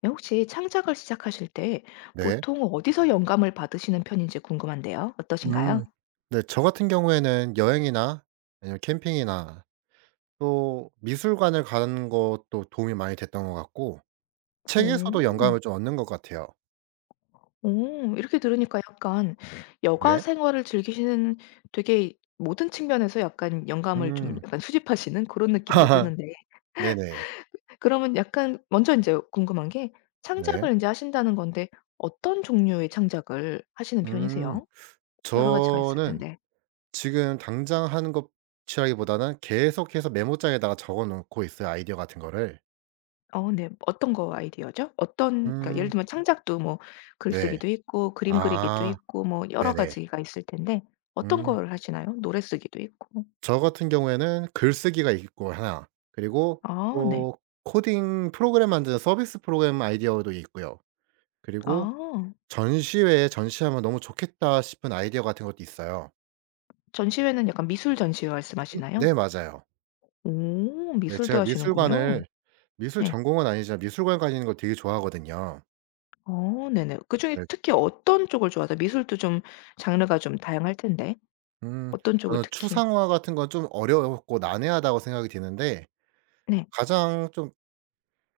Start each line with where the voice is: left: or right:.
left: 네, 혹시 창작을 시작하실 때
right: 네.
left: 보통 어디서 영감을 받으시는 편인지 궁금한데요. 어떠신가요?
right: 음. 네 저 같은 경우에는 여행이나 아니면 캠핑이나 또 미술관을 가는 것도 도움이 많이 됐던 것 같고 책에서도 영감을
left: 음.
right: 좀 얻는 것 같아요.
left: 오, 이렇게 들으니까 약간 여가
right: 네.
left: 생활을 즐기시는 되게 모든 측면에서 약간 영감을 좀
right: 음.
left: 약간 수집하시는 그런 느낌도 드는데
right: 네네.
left: 그러면 약간 먼저 이제 궁금한 게
right: 네.
left: 창작을 이제 하신다는 건데 어떤 종류의 창작을 하시는
right: 음.
left: 편이세요? 여러 가지가 있을
right: 저는
left: 텐데.
right: 지금 당장 하는 것이라기보다는 계속해서 메모장에다가 적어 놓고 있어요, 아이디어 같은 거를.
left: 어 네. 어떤 거 아이디어죠? 어떤 그러니까 예를
right: 음.
left: 들면 창작도 뭐
right: 네.
left: 글쓰기도 있고 그림 그리기도
right: 아.
left: 있고 뭐 여러
right: 네네.
left: 가지가 있을 텐데 어떤
right: 음.
left: 걸 하시나요? 노래 쓰기도 있고.
right: 저 같은 경우에는 글쓰기가 있고 하나 그리고
left: 아 네.
right: 또 코딩 프로그램 만드는 서비스 프로그램 아이디어도 있고요. 그리고
left: 아
right: 전시회에 전시하면 너무 좋겠다 싶은 아이디어 같은 것도 있어요.
left: 전시회는 약간 미술 전시회 말씀하시나요?
right: 네 맞아요.
left: 오
right: 네
left: 미술도
right: 제가
left: 하시는군요.
right: 미술관을 미술
left: 네.
right: 전공은 아니지만 미술관 가니는 걸 되게 좋아하거든요.
left: 어 네네. 그중에
right: 네.
left: 특히 어떤 쪽을 좋아하세요? 미술도 좀 장르가 좀 다양할 텐데
right: 음
left: 어떤 쪽을
right: 저는
left: 특히?
right: 추상화 같은 건 좀 어렵고 난해하다고 생각이 드는데
left: 네.
right: 가장 좀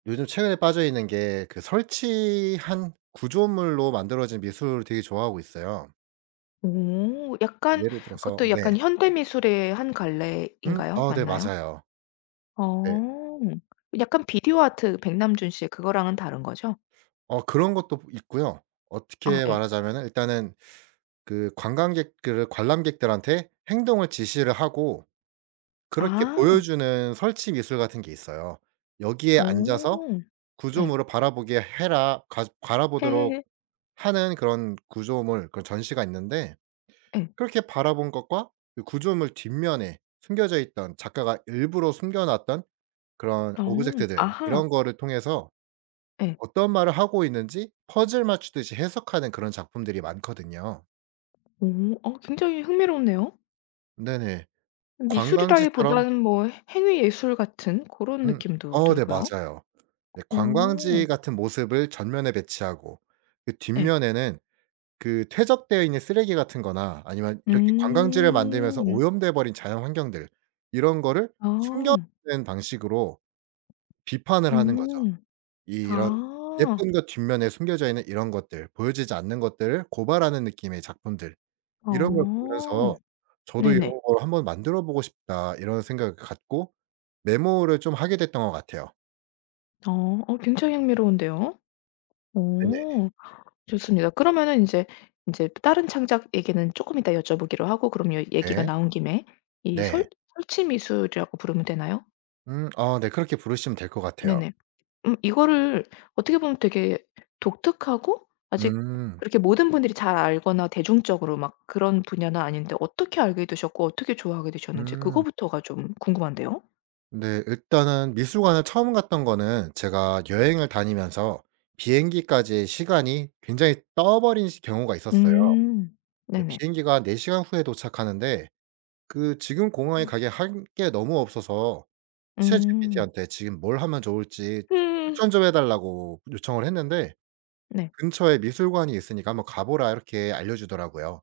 right: 요즘 최근에 빠져 있는 게 그 설치한 구조물로 만들어진 미술을 되게 좋아하고 있어요.
left: 오 약간
right: 예를
left: 그것도
right: 들어서 네.
left: 약간 현대 미술의 한 갈래인가요?
right: 네
left: 맞나요?
right: 맞아요. 네.
left: 어. 약간 비디오 아트 백남준 씨의 그거랑은 다른 거죠?
right: 그런 것도 있고요.
left: 아
right: 어떻게
left: 예.
right: 말하자면은 일단은 그 관광객들을 관람객들한테 행동을 지시를 하고 그렇게
left: 아.
right: 보여주는 설치 미술 같은 게 있어요. "여기에 앉아서
left: 오. 예.
right: 구조물을 바라보게 해라." 가 바라보도록
left: 헤헤헤.
right: 하는 그런 구조물 그런 전시가 있는데
left: 예.
right: 그렇게 바라본 것과 그 구조물 뒷면에 숨겨져 있던 작가가 일부러 숨겨 놨던 그런
left: 어.
right: 오브젝트들 이런
left: 아하.
right: 거를 통해서
left: 예.
right: 어떤 말을 하고 있는지 퍼즐 맞추듯이 해석하는 그런 작품들이 많거든요.
left: 오. 어 굉장히 흥미롭네요.
right: 네네. 관광지처럼
left: 미술이라기보다는 뭐 행위 예술 같은 고런
right: 음
left: 느낌도
right: 네
left: 들고요.
right: 맞아요. 네
left: 오.
right: 관광지 같은 모습을 전면에 배치하고 그
left: 예.
right: 뒷면에는 그 퇴적되어 있는 쓰레기 같은 거나 아니면 이렇게 관광지를 만들면서
left: 음.
right: 오염돼 버린 자연 환경들 이런 거를 숨겨
left: 아.
right: 놓는 방식으로 비판을 하는 거죠.
left: 음.
right: 이런
left: 아.
right: 예쁜 것 뒷면에 숨겨져 있는 이런 것들, 보여지지 않는 것들을 고발하는 느낌의 작품들. 이런 걸 보면서
left: 어.
right: '저도
left: 네네.
right: 이런 걸 한번 만들어 보고 싶다.' 이런 생각을 갖고 메모를 좀 하게 됐던 것 같아요.
left: 어. 어 굉장히 흥미로운데요.
right: 네네.
left: 어. 좋습니다. 그러면은 이제 이제 다른 창작 얘기는 조금 이따 여쭤보기로 하고 그럼 요 얘기가
right: 네.
left: 나온 김에 이
right: 네.
left: 설 설치 미술이라고 부르면 되나요?
right: 네 그렇게 부르시면 될 것 같아요.
left: 네네. 이거를 어떻게 보면 되게 독특하고 아직
right: 음.
left: 그렇게 모든 분들이 잘 알거나 대중적으로 막 그런 분야는 아닌데 어떻게 알게 되셨고 어떻게 좋아하게 되셨는지
right: 음.
left: 그거부터가 좀 궁금한데요.
right: 네 일단은 미술관을 처음 갔던 거는 제가 여행을 다니면서 비행기까지 시간이 굉장히 떠버린 시 경우가 있었어요.
left: 음.
right: 네
left: 네네.
right: 비행기가 4 시간 후에 도착하는데 그 지금 공항에 가기에 할 게 너무 없어서
left: 음.
right: 챗GPT한테 지금 뭘 하면 좋을지
left: 음.
right: 추천 좀 해 달라고 요청을 했는데
left: 네.
right: 근처에 미술관이 있으니까 "한번 가 보라." 이렇게 알려주더라고요.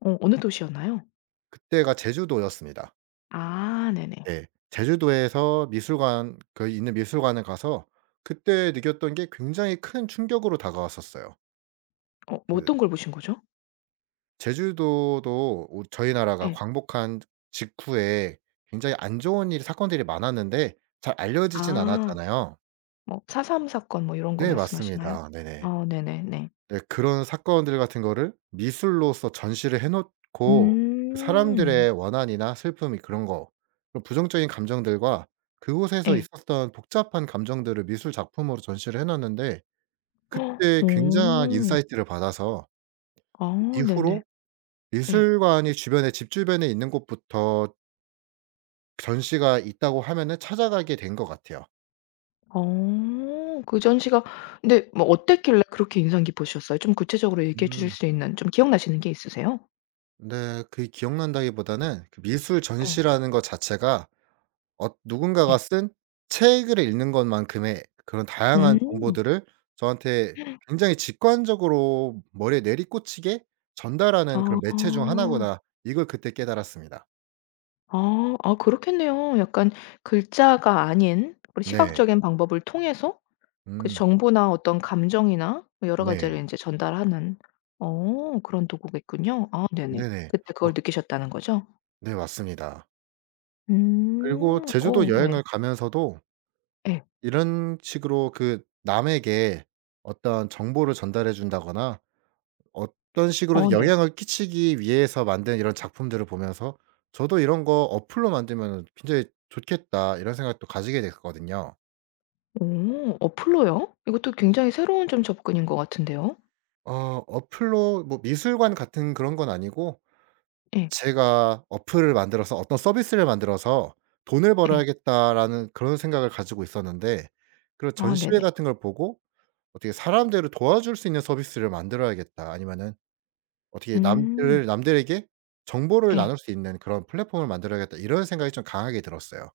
left: 어 어느 도시였나요?
right: 그때가 제주도였습니다.
left: 아 네네.
right: 네. 제주도에서 미술관 그 있는 미술관에 가서 그때 느꼈던 게 굉장히 큰 충격으로 다가왔었어요.
left: 어 뭐
right: 그
left: 어떤 걸 보신 거죠?
right: 제주도도 우 저희 나라가
left: 예.
right: 광복한 직후에 굉장히 안 좋은 일 사건들이 많았는데 잘 알려지진
left: 아.
right: 않았잖아요.
left: 뭐사3 사건 뭐 이런 거
right: 네
left: 말씀하시나요?
right: 맞습니다. 네네.
left: 아 네네네.
right: 네 그런 사건들 같은 거를 미술로서 전시를 해 놓고 그
left: 음.
right: 사람들의 원한이나 슬픔 이 그런 거 그런 부정적인 감정들과 그곳에서
left: 예.
right: 있었던 복잡한 감정들을 미술 작품으로 전시를 해 놨는데
left: 헉,
right: 그때 굉장한
left: 오.
right: 인사이트를 받아서 그
left: 아 네네.
right: 이후로
left: 예.
right: 미술관이 주변에 집 주변에 있는 곳부터 전시가 있다고 하면은 찾아가게 된 것 같아요.
left: 어. 그 전시가 근데 뭐 어땠길래 그렇게 인상 깊으셨어요? 좀 구체적으로 얘기해 주실
right: 음.
left: 수 있는 좀 기억나시는 게 있으세요?
right: 네. 그게 기억난다기보다는 그 미술
left: 예.
right: 전시라는 것 자체가 누군가가
left: 예.
right: 쓴 책을 읽는 것만큼의 그런 다양한
left: 음.
right: 정보들을 저한테 굉장히 직관적으로 머리에 내리꽂히게 전달하는 그런 매체 중
left: 아.
right: 하나구나. 이걸 그때 깨달았습니다.
left: 아. 아 그렇겠네요. 약간 글자가 아닌 그런
right: 네.
left: 시각적인 방법을 통해서 그
right: 음.
left: 정보나 어떤 감정이나 뭐 여러
right: 네.
left: 가지를 인제 전달하는 어 그런 도구겠군요. 아 네네.
right: 네네.
left: 그때
right: 어
left: 그걸 느끼셨다는 거죠?
right: 네 맞습니다.
left: 음.
right: 그리고 제주도
left: 어 네.
right: 여행을 가면서도
left: 예.
right: 이런 식으로 그 남에게 어떤 정보를 전달해 준다거나 어떤 식으로든
left: 어 네.
right: 영향을 끼치기 위해서 만든 이런 작품들을 보면서 '저도 이런 거 어플로 만들면은 굉장히 좋겠다.' 이런 생각도 가지게 됐거든요.
left: 오 어플로요? 이것도 굉장히 새로운 좀 접근인 것 같은데요.
right: 어플로 뭐 미술관 같은 그런 건 아니고
left: 예.
right: 제가 어플을 만들어서 어떤 서비스를 만들어서 '돈을
left: 예.
right: 벌어야겠다.'라는 그런 생각을 가지고 있었는데 그런
left: 아
right: 전시회
left: 네네.
right: 같은 걸 보고 어떻게 '사람들을 도와줄 수 있는 서비스를 만들어야겠다.' 아니면은 어떻게
left: 음.
right: '남들에게 정보를
left: 예.
right: 나눌 수 있는 그런 플랫폼을 만들어야겠다.' 이런 생각이 좀 강하게 들었어요.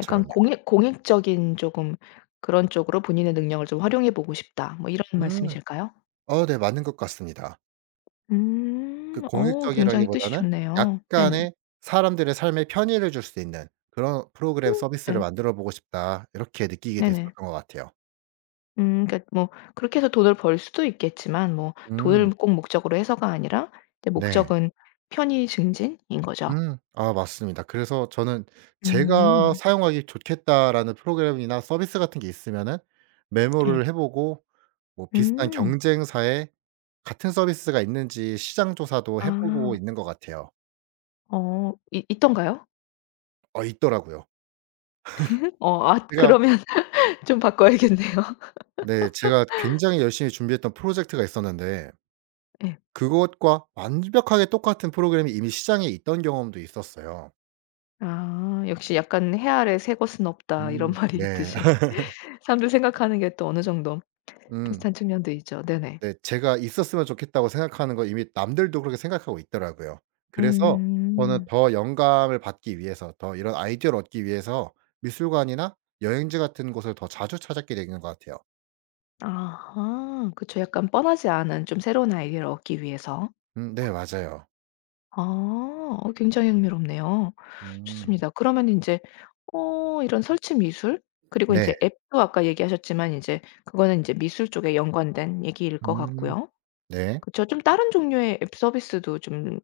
left: 약간 공익 공익적인 조금 그런 쪽으로 본인의 능력을 좀 활용해 보고 싶다. 뭐 이런
right: 음.
left: 말씀이실까요?
right: 네. 맞는 것 같습니다. 그
left: 음. 어 굉장히 뜻이
right: 공익적이라기보다는
left: 좋네요. 네네.
right: 약간의 '사람들의 삶에 편의를 줄 수 있는 그런 프로그램 서비스를
left: 네.
right: 만들어 보고 싶다.' 이렇게 느끼게 됐었던
left: 네네.
right: 것 같아요.
left: 그러니까 뭐 그렇게 해서 돈을 벌 수도 있겠지만 뭐 돈을
right: 음.
left: 꼭 목적으로 해서가 아니라 이제
right: 네.
left: 목적은 편의 증진인 거죠.
right: 아 맞습니다. 그래서 저는 '제가
left: 음.
right: 사용하기 좋겠다.'라는 프로그램이나 서비스 같은 게 있으면은
left: 예.
right: 메모를 해 보고 뭐 비슷한
left: 음.
right: 경쟁사의 같은 서비스가 있는지 시장 조사도 해 보고
left: 아.
right: 있는 것 같아요.
left: 어 있 있던가요?
right: 있더라고요.
left: 어 아
right: 제가
left: 그러면 좀 바꿔야겠네요.
right: 네 제가 굉장히 열심히 준비했던 프로젝트가 있었는데
left: 예.
right: 그것과 완벽하게 똑같은 프로그램이 이미 시장에 있던 경험도 있었어요.
left: 아 역시 약간 "해 아래 새 것은 없다." 이런 말이
right: 네.
left: 있듯이 사람들 생각하는 게 또 어느 정도
right: 음
left: 비슷한 측면도 있죠. 네네.
right: 네. 제가 있었으면 좋겠다고 생각하는 거 이미 남들도 그렇게 생각하고 있더라고요. 그래서 저는
left: 음.
right: 더 영감을 받기 위해서 더 이런 아이디어를 얻기 위해서 미술관이나 여행지 같은 곳을 더 자주 찾게 되는 것 같아요.
left: 아하. 그쵸. 약간 뻔하지 않은 좀 새로운 아이디어를 얻기 위해서.
right: 네 맞아요.
left: 아 어 굉장히 흥미롭네요.
right: 음.
left: 좋습니다. 그러면 이제 어 이런 설치 미술 그리고 이
right: 네.
left: 제 앱도 아까 얘기하셨지만 이제 그거는 이제 미술 쪽에 연관된 얘기일 것
right: 음.
left: 같고요.
right: 네.
left: 그쵸? 좀 다른 종류의 앱 서비스도 좀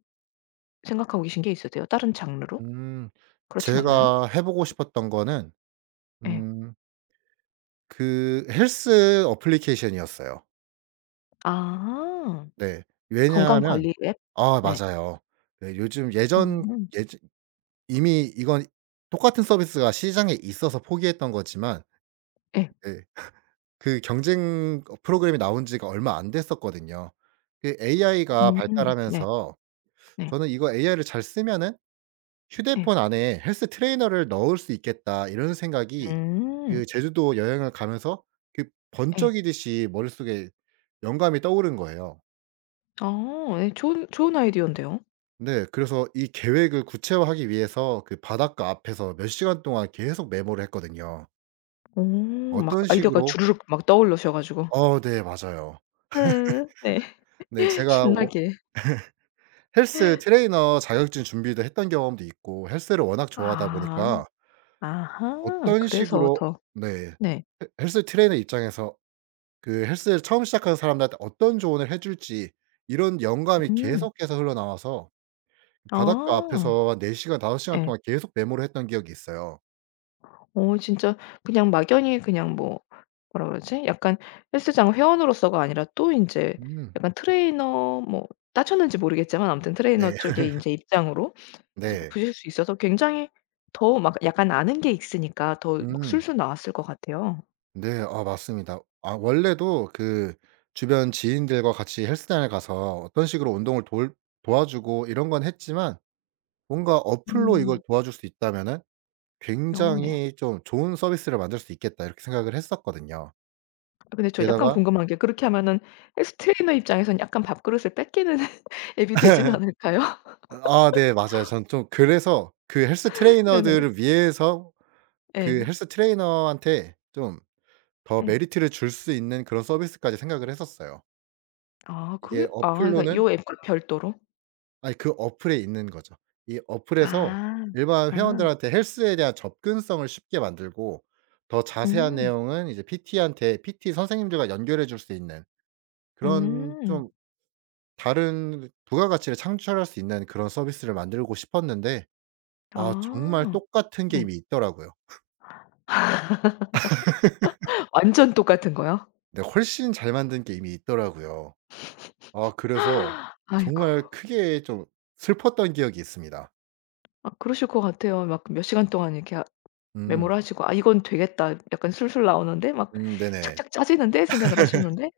left: 생각하고 계신 게 있으세요? 다른 장르로?
right: 음.
left: 그렇진 않나요?
right: 제가 해 보고 싶었던 거는
left: 예.
right: 음. 그 헬스 어플리케이션이었어요.
left: 아
right: 네.
left: 건강
right: 왜냐하면
left: 관리 앱?
right: 아
left: 네.
right: 맞아요. 네 요즘 예전
left: 음.
right: 예전 이미 이건 똑같은 서비스가 시장에 있어서 포기했던 거지만
left: 예.
right: 네 그 경쟁 프로그램이 나온 지가 얼마 안 됐었거든요. 그 AI가
left: 음. 네.
right: 발달하면서
left: 네.
right: 저는 이거 AI를 잘 쓰면은
left: 예.
right: 휴대폰 안에 '헬스 트레이너를 넣을 수 있겠다.' 이런 생각이
left: 음.
right: 그 제주도 여행을 가면서 그
left: 예.
right: 번쩍이듯이 머릿속에 영감이 떠오른 거예요.
left: 어 예 좋은 좋은 아이디어인데요.
right: 네. 그래서 이 계획을 구체화하기 위해서 그 바닷가 앞에서 몇 시간 동안 계속 메모를 했거든요.
left: 어 막
right: 어떤
left: 아이디어가
right: 식으로
left: 주르륵 막 떠오르셔 가지고.
right: 네 맞아요.
left: 네. 네.
right: 네 제가 워
left: 신나게.
right: 헬스 트레이너 자격증 준비도 했던 경험도 있고 헬스를 워낙 좋아하다
left: 아.
right: 보니까
left: 아하.
right: 어떤
left: 그래서
right: 식으로
left: 더
right: 네.
left: 네.
right: 헬 헬스 트레이너 입장에서 그 헬스를 처음 시작하는 사람들한테 어떤 조언을 해 줄지 이런 영감이
left: 음.
right: 계속해서 흘러나와서 바닷가
left: 아.
right: 앞에서 한 4 시간 5 시간
left: 예.
right: 동안 계속 메모를 했던 기억이 있어요.
left: 어 진짜 그냥 막연히 그냥 뭐 뭐라 그러지? 약간 헬스장 회원으로서가 아니라 또 인제
right: 음
left: 약간 트레이너 뭐 따셨는지 모르겠지만 아무튼 트레이너
right: 네.
left: 쪽에 인제 입장으로 이제 뭐
right: 네.
left: 보실 수 있어서 굉장히 더 막 약간 아는 게 있으니까 더 막
right: 음.
left: 술술 나왔을 것 같아요.
right: 네. 아 맞습니다. 아 원래도 그 주변 지인들과 같이 헬스장에 가서 어떤 식으로 운동을 돌 도와주고 이런 건 했지만 뭔가 '어플로 이걸
left: 음.
right: 도와줄 수 있다면은
left: 어 네.
right: 굉장히 좀 좋은 서비스를 만들 수 있겠다.' 이렇게 생각을 했었거든요.
left: 아 근데 저 약간
right: 게다가
left: 궁금한 게 그렇게 하면은 헬스 트레이너 입장에선 약간 밥그릇을 뺏기는 앱이 되진 않을까요?
right: 아 네 맞아요. 전 좀 그래서 그 헬스
left: 네네.
right: 트레이너들을 위해서 그
left: 예.
right: 헬스 트레이너한테 좀 더
left: 예.
right: 메리트를 줄 수 있는 그런 서비스까지 생각을 했었어요.
left: 아 그게
right: 이게
left: 아 그러니까
right: 어플로는
left: 요 앱과 별도로?
right: 아니 그 어플에 있는 거죠. 이 어플에서
left: 아.
right: 일반
left: 아.
right: 회원들한테 헬스에 대한 접근성을 쉽게 만들고 더 자세한
left: 음.
right: 내용은 이제 PT한테 PT 선생님들과 연결해 줄 수 있는 그런
left: 음.
right: 좀 다른 부가가치를 창출할 수 있는 그런 서비스를 만들고 싶었는데 아 정말
left: 아.
right: 똑같은 게
left: 네.
right: 이미 있더라고요.
left: 완전 똑같은 거요?
right: 네. 훨씬 잘 만든 게임이 있더라고요. 아 그래서
left: 아이고.
right: 정말 크게 좀 슬펐던 기억이 있습니다.
left: 아 그러실 것 같아요. 막 몇 시간 동안 이렇게 하-
right: 음.
left: 메모를 하시고 '아 이건 되겠다.' 약간 술술 나오는데 막
right: 네네.
left: 착착 짜지는데 생각을 하셨는데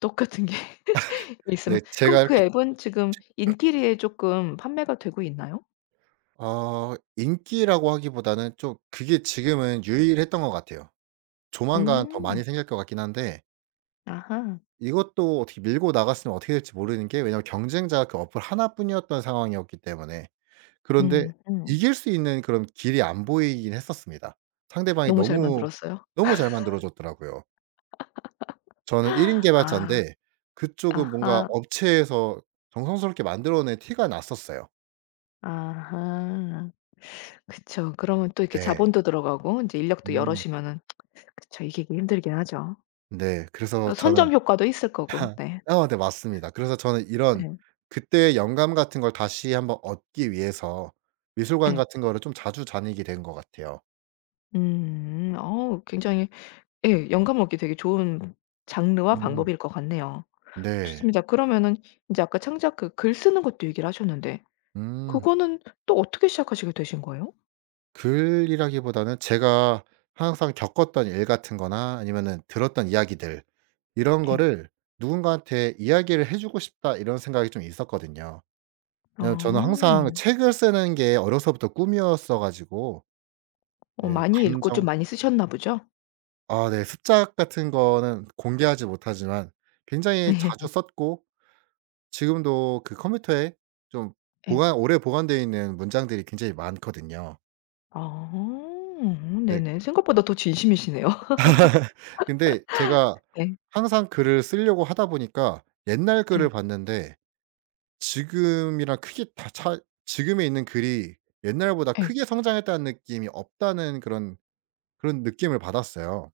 left: 똑같은 게 있으면
right: 네
left: 그럼
right: 제가
left: 그
right: 이렇게
left: 앱은 지금 인기리에 쪼끔 판매가 되고 있나요?
right: 인기라고 하기보다는 좀 그게 지금은 유일했던 것 같아요. 조만간 더
left: 음.
right: 많이 생길 것 같긴 한데
left: 아하.
right: 이것도 어떻게 밀고 나갔으면 어떻게 될지 모르는 게 왜냐하면 경쟁자가 그 어플 하나뿐이었던 상황이었기 때문에. 그런데
left: 음 음.
right: 이길 수 있는 그런 길이 안 보이긴 했었습니다. 상대방이
left: 너무 잘
right: 너무,
left: 만들었어요?
right: 너무 잘 만들어 줬더라고요. 저는 1인
left: 아.
right: 개발자인데 그쪽은 뭔가
left: 아하.
right: 업체에서 정성스럽게 만들어낸 티가 났었어요.
left: 아하. 그쵸. 그러면 또 이렇게
right: 네.
left: 자본도 들어가고 인제 인력도
right: 음.
left: 여럿이면은 그쵸. 이기기 힘들긴 하죠.
right: 네. 그래서
left: 또
right: 저는
left: 선점 효과도 있을 거고. 네.
right: 아 네 맞습니다. 그래서 저는 이런
left: 예.
right: 그때의 영감 같은 걸 다시 한번 얻기 위해서 미술관
left: 예.
right: 같은 거를 좀 자주 다니게 된 것 같아요.
left: 음. 어 굉장히 예 영감 얻기 되게 좋은 장르와
right: 음.
left: 방법일 것 같네요.
right: 네.
left: 좋습니다. 그러면은 인제 아까 창작 그 글 쓰는 것도 얘기를 하셨는데
right: 음.
left: 그거는 또 어떻게 시작하시게 되신 거예요?
right: 글이라기보다는 제가 항상 겪었던 일 같은 거나 아니면은 들었던 이야기들 이런
left: 네.
right: 거를 누군가한테 '이야기를 해 주고 싶다.' 이런 생각이 좀 있었거든요.
left: 아.
right: 예 저는 항상 책을 쓰는 게 어려서부터 꿈이었어 가지고
left: 어
right: 네
left: 많이 읽고 좀
right: 감정
left: 많이 쓰셨나 보죠?
right: 아 네 습작 같은 거는 공개하지 못하지만 굉장히 자주 썼고 지금도 그 컴퓨터에 좀
left: 예.
right: 보관 오래 보관되어 있는 문장들이 굉장히 많거든요.
left: 아.
right: 네.
left: 네네. 생각보다 더 진심이시네요.
right: 근데 제가
left: 네.
right: 항상 글을 쓰려고 하다 보니까 옛날
left: 예.
right: 글을 봤는데 지금이랑 크게 다 차 지금에 있는 글이 옛날보다
left: 예.
right: 크게 성장했다는 느낌이 없다는 그런 느낌을 받았어요.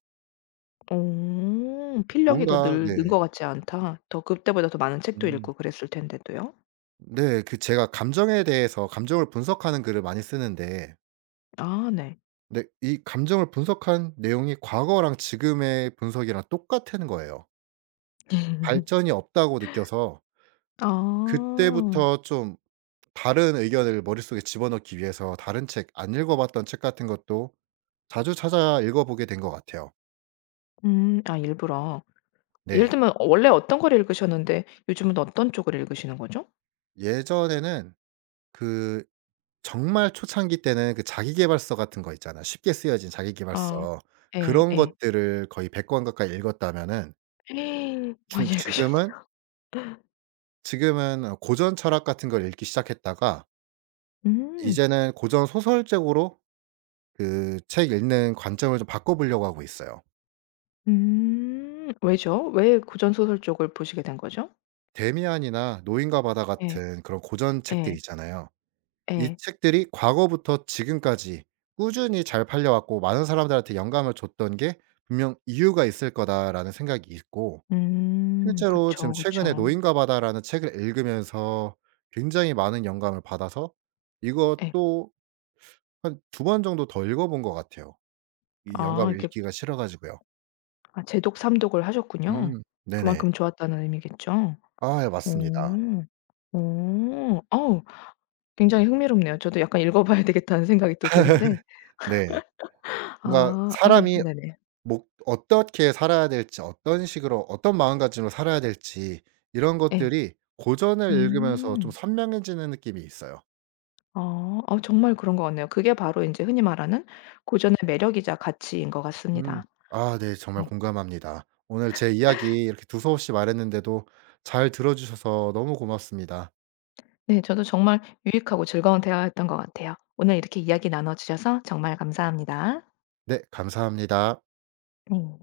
left: 어. 필력이 더
right: 뭔가
left: 늘는
right: 네.
left: 것 같지 않다. 더 그때보다 더 많은 책도
right: 음.
left: 읽고 그랬을 텐데도요.
right: 네. 그 제가 감정에 대해서 감정을 분석하는 글을 많이 쓰는데
left: 아 네.
right: 근데 이 감정을 분석한 내용이 과거랑 지금의 분석이랑 똑같은 거예요. 발전이 없다고 느껴서
left: 아.
right: 그때부터 좀 다른 의견을 머릿속에 집어넣기 위해서 다른 책 안 읽어 봤던 책 같은 것도 자주 찾아 읽어 보게 된 것 같아요.
left: 음. 아 일부러. 예를
right: 네.
left: 들면 어, 원래 어떤 걸 읽으셨는데 요즘은 어떤 쪽을 읽으시는 거죠?
right: 예전에는 그 정말 초창기 때는 그 자기 계발서 같은 거 있잖아. 쉽게 쓰여진 자기
left: 아.
right: 계발서.
left: 예
right: 그런
left: 예.
right: 것들을 거의 100권 가까이 읽었다면은 중
left: 많이 읽으셨네.
right: 지금은 지금은 고전 철학 같은 걸 읽기 시작했다가
left: 음.
right: 이제는 고전 소설적으로 그 책 읽는 관점을 좀 바꿔 보려고 하고 있어요.
left: 음. 왜죠? 왜 고전 소설 쪽을 보시게 된 거죠?
right: 데미안이나 노인과 바다
left: 예.
right: 같은 그런 고전 책들
left: 예.
right: 있잖아요. 이
left: 예.
right: 책들이 과거부터 지금까지 꾸준히 잘 팔려 왔고 많은 사람들한테 영감을 줬던 게 분명 '이유가 있을 거다.'라는 생각이 있고
left: 음.
right: 실제로 지금
left: 그쵸,
right: 최근에
left: 그쵸.
right: 노인과 바다라는 책을 읽으면서 굉장히 많은 영감을 받아서
left: 예.
right: 이것도 한 두 번 정도 더 읽어 본 것 같아요. 이
left: 아
right: 영감을
left: 이렇게
right: 읽기가 싫어 가지고요.
left: 아 재독, 삼독을 하셨군요.
right: 네네.
left: 그만큼 좋았다는 의미겠죠?
right: 아 예 맞습니다.
left: 어. 어. 어우 굉장히 흥미롭네요. 저도 약간 읽어 봐야 되겠다는 생각이 또 드는데.
right: 네. 뭔가
left: 아. 아 예.
right: 사람이
left: 네네.
right: 뭐 어떻게 살아야 될지 어떤 식으로 어떤 마음가짐으로 살아야 될지 이런
left: 예.
right: 것들이 고전을 읽으면서 좀
left: 음.
right: 선명해지는 느낌이 있어요.
left: 아. 아 정말 그런 것 같네요. 그게 바로 인제 흔히 말하는 고전의 매력이자 가치인 것
right: 음.
left: 같습니다.
right: 아 네. 정말
left: 네.
right: 공감합니다. 오늘 제 이야기 이렇게 두서없이 말했는데도 잘 들어 주셔서 너무 고맙습니다.
left: 네. 저도 정말 유익하고 즐거운 대화였던 것 같아요. 오늘 이렇게 이야기 나눠 주셔서 정말 감사합니다.
right: 네 감사합니다.
left: 네.